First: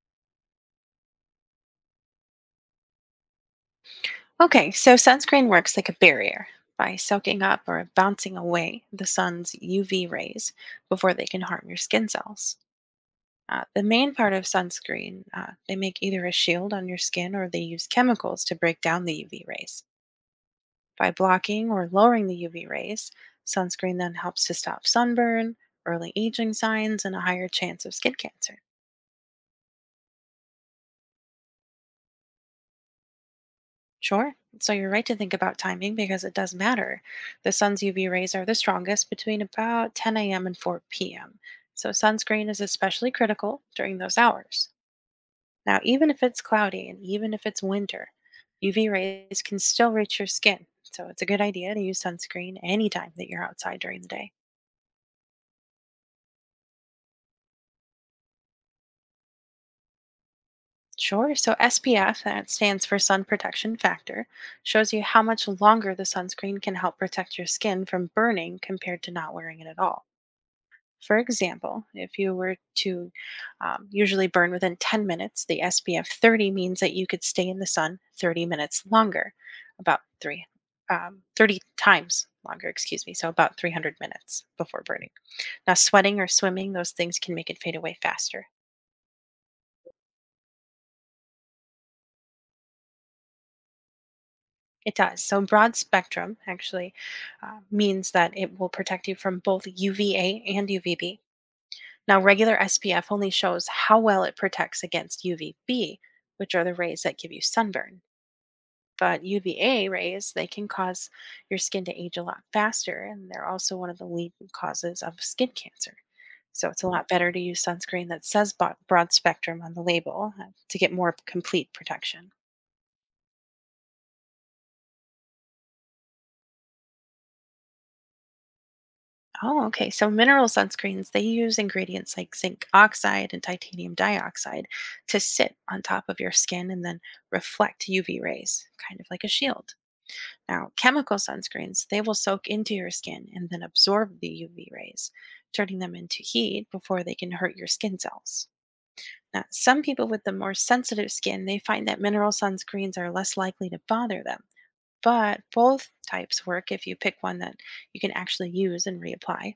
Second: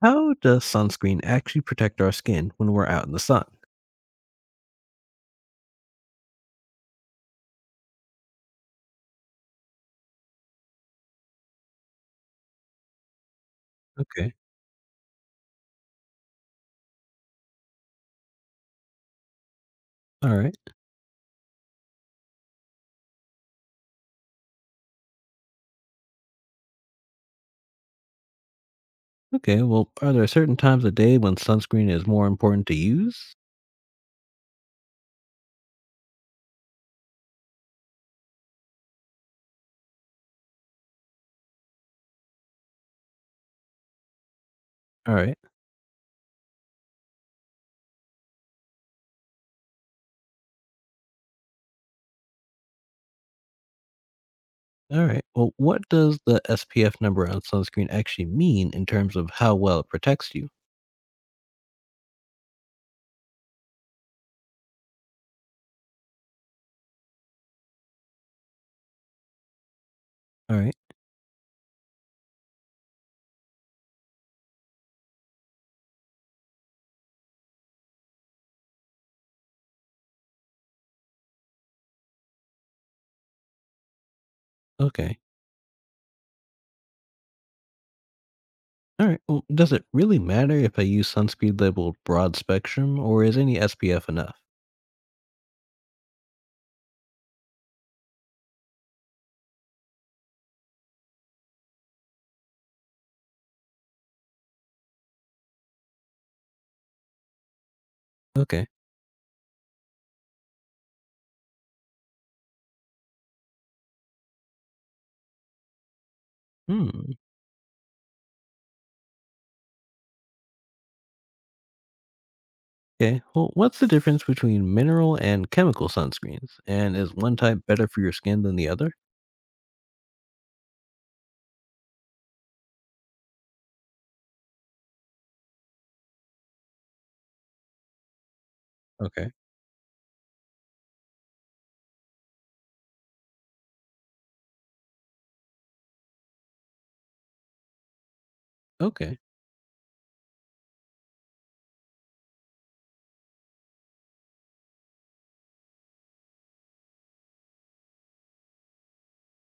How does sunscreen actually protect our skin when we're out in the sun? Okay, so sunscreen works like a barrier by soaking up or bouncing away the sun's UV rays before they can harm your skin cells. The main part Okay. of sunscreen, they make either a shield on your skin or they use chemicals to break down the UV rays. All right. By blocking or lowering the UV rays, sunscreen then helps to stop sunburn, early aging signs, and a higher chance of skin cancer. Okay. Well, are there certain times of day when sunscreen is more important to use? Sure. So you're right to think about timing because it does matter. The sun's UV rays are the strongest between about 10 a.m. and 4 p.m. So sunscreen is especially critical during those hours. All right. Now, even if it's cloudy and even if it's winter, UV rays can still reach your skin. So it's a good idea to use sunscreen anytime that you're outside during the day. All right. Well, what does the SPF number on sunscreen actually mean in terms of how well it protects you? Sure. So SPF, that stands for sun protection factor, shows you how much longer the sunscreen can help protect your skin from burning compared to not wearing it at all. All right. For example, if you were to usually burn within 10 minutes, the SPF 30 means that you could stay in the sun 30 minutes longer, about three, 30 times longer, excuse me, so about 300 minutes before burning. Okay. Now, sweating or swimming, those things can make it fade away faster. All right. Well, does it really matter if I use sunscreen labeled broad spectrum or is any SPF enough? It does. So, broad spectrum actually means that it will protect you from both UVA and UVB. Now, regular SPF only shows how well it protects against UVB, which are the rays that give you sunburn. Okay. But UVA rays, they can cause your skin to age a lot faster, and they're also one of the leading causes of skin cancer. So it's a lot Hmm. better to use sunscreen that says broad spectrum on the label to get more complete protection. Okay. Well, what's the difference between mineral and chemical sunscreens? And is one type better for your skin than the other? Oh, okay. So mineral sunscreens, they use ingredients like zinc oxide and titanium dioxide to sit on top of your skin and then reflect UV rays, kind of like a Okay. shield. Now, chemical sunscreens, they will soak into your skin and then absorb the UV rays, turning them into heat before they can hurt your skin cells. Okay. Now, some people with the more sensitive skin, they find that mineral sunscreens are less likely to bother them. But both types work if you pick one that you can actually use and reapply.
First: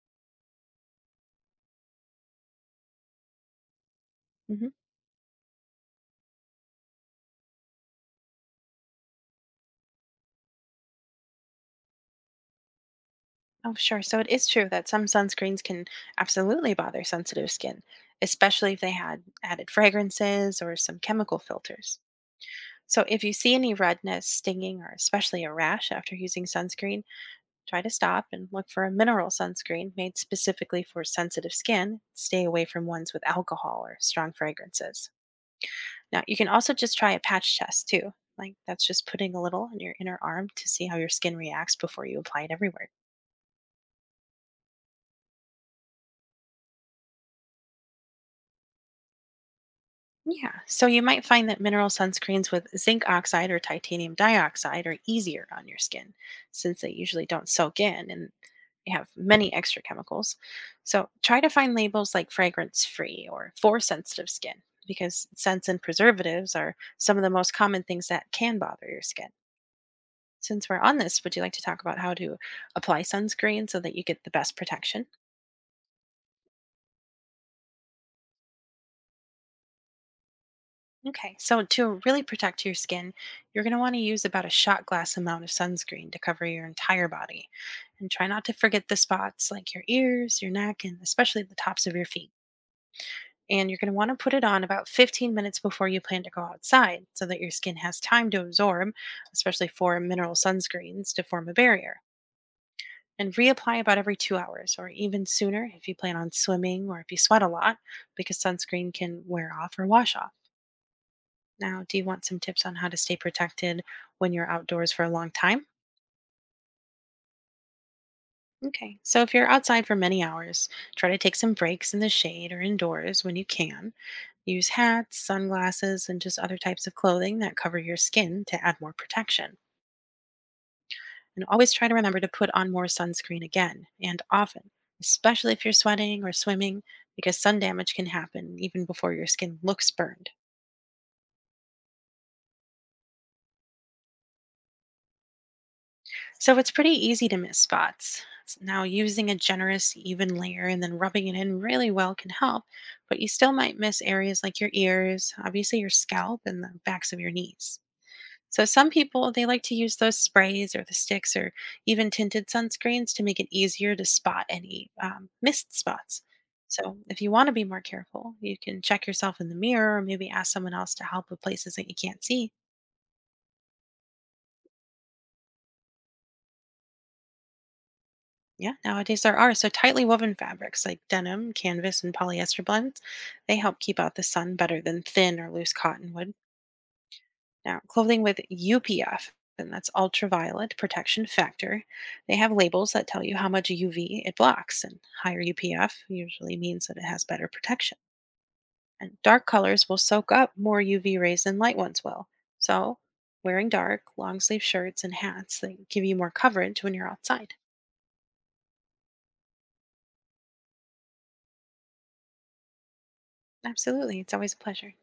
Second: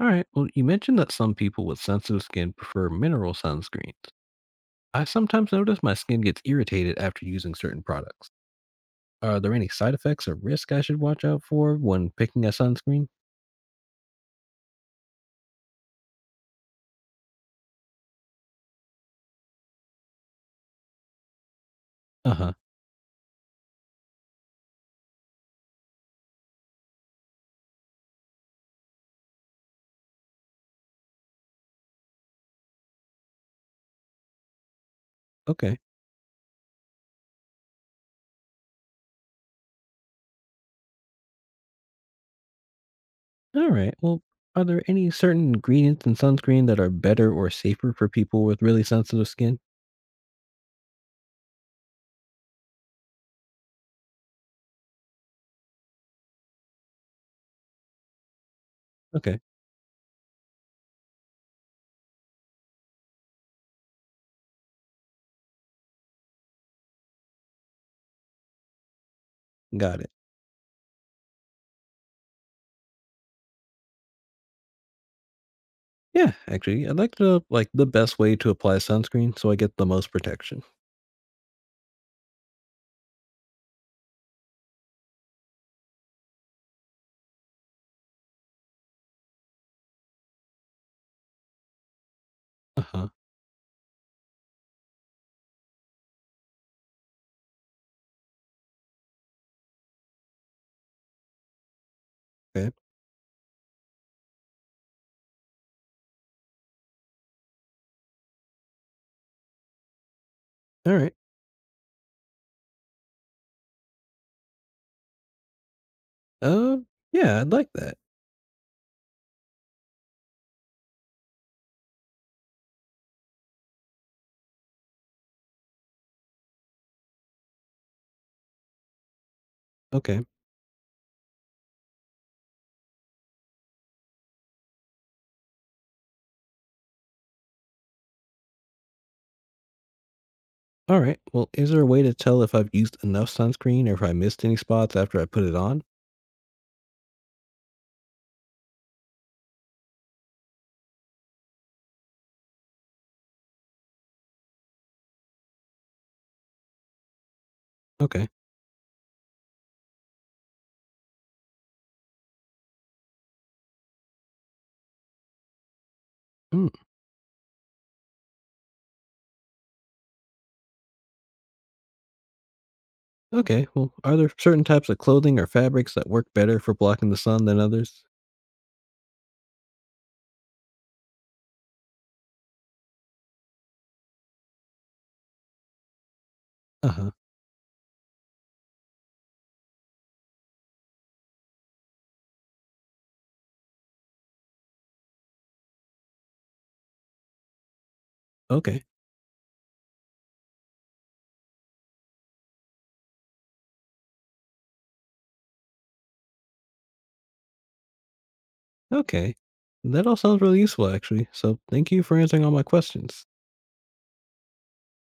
All right. Well, you mentioned that some people with sensitive skin prefer mineral sunscreens. Mm-hmm. I sometimes notice my skin gets irritated after using certain products. Are there any side effects or risk I should watch out for when picking a sunscreen? Oh, sure. So it is true that some sunscreens can absolutely bother sensitive skin, especially if they had added fragrances or some chemical filters. Uh huh. So if you see any redness, stinging, or especially a rash after using sunscreen, try to stop and look for a mineral sunscreen made specifically for sensitive skin. Stay away from ones with alcohol or strong fragrances. Okay. Now, you can also just try a patch test too. Like that's just putting a little on your inner arm to see how your skin reacts before you apply it everywhere. All right. Well, are there any certain ingredients in sunscreen that are better or safer for people with really sensitive skin? Yeah, so you might find that mineral sunscreens with zinc oxide or titanium dioxide are easier on your skin since they usually don't soak in and they have Okay. many extra chemicals. So try to find labels like fragrance free or for sensitive skin because scents and preservatives are some of the most common things that can bother your skin. Got it. Since we're on this, would you like to talk about how to apply sunscreen so that you get the best protection? Yeah, actually, I'd like to know, like the best way to apply sunscreen so I get the most protection. Okay, so to really protect your skin, you're going to want to use about a shot glass amount of sunscreen to cover your entire body. And try not to forget the spots like your ears, your neck, and especially the tops of your feet. Uh huh. And you're going to want to put it on about 15 minutes before you plan to go outside so that your skin has time to absorb, especially for mineral sunscreens, to form a barrier. Okay. And reapply about every 2 hours or even sooner if you plan on swimming or if you sweat a lot, because sunscreen can wear off or wash off. All right. Now, do you want some tips on how to stay protected when you're outdoors for a long time? Uh, yeah, I'd like that. Okay, so if you're outside for many hours, try to take some breaks in the shade or indoors when you can. Use hats, sunglasses, and just other types of clothing that cover your skin to add more protection. Okay. And always try to remember to put on more sunscreen again and often, especially if you're sweating or swimming, because sun damage can happen even before your skin looks burned. All right. Well, is there a way to tell if I've used enough sunscreen or if I missed any spots after I put it on? So it's pretty easy to miss spots. Now, using a generous, even layer and then rubbing it in really well can help, but you still might miss areas like your ears, obviously your scalp, and the backs of your knees. Okay. So some people they like to use those sprays or the sticks or even tinted sunscreens to make it easier to spot any missed spots. Mm. So if you want to be more careful, you can check yourself in the mirror or maybe ask someone else to help with places that you can't see. Okay. Well, are there certain types of clothing or fabrics that work better for blocking the sun than others? Yeah, nowadays there are. So tightly woven fabrics like denim, canvas, and polyester blends, they help keep out the sun better than thin or loose cotton would. Uh huh. Now, clothing with UPF, and that's ultraviolet protection factor, they have labels that tell you how much UV it blocks, and higher UPF usually means that it has better protection. Okay. And dark colors will soak up more UV rays than light ones will. So, wearing dark, long sleeve shirts and hats, they give you more coverage when you're outside. Okay. That all sounds really useful, actually. So thank you for answering all my questions. Absolutely. It's always a pleasure.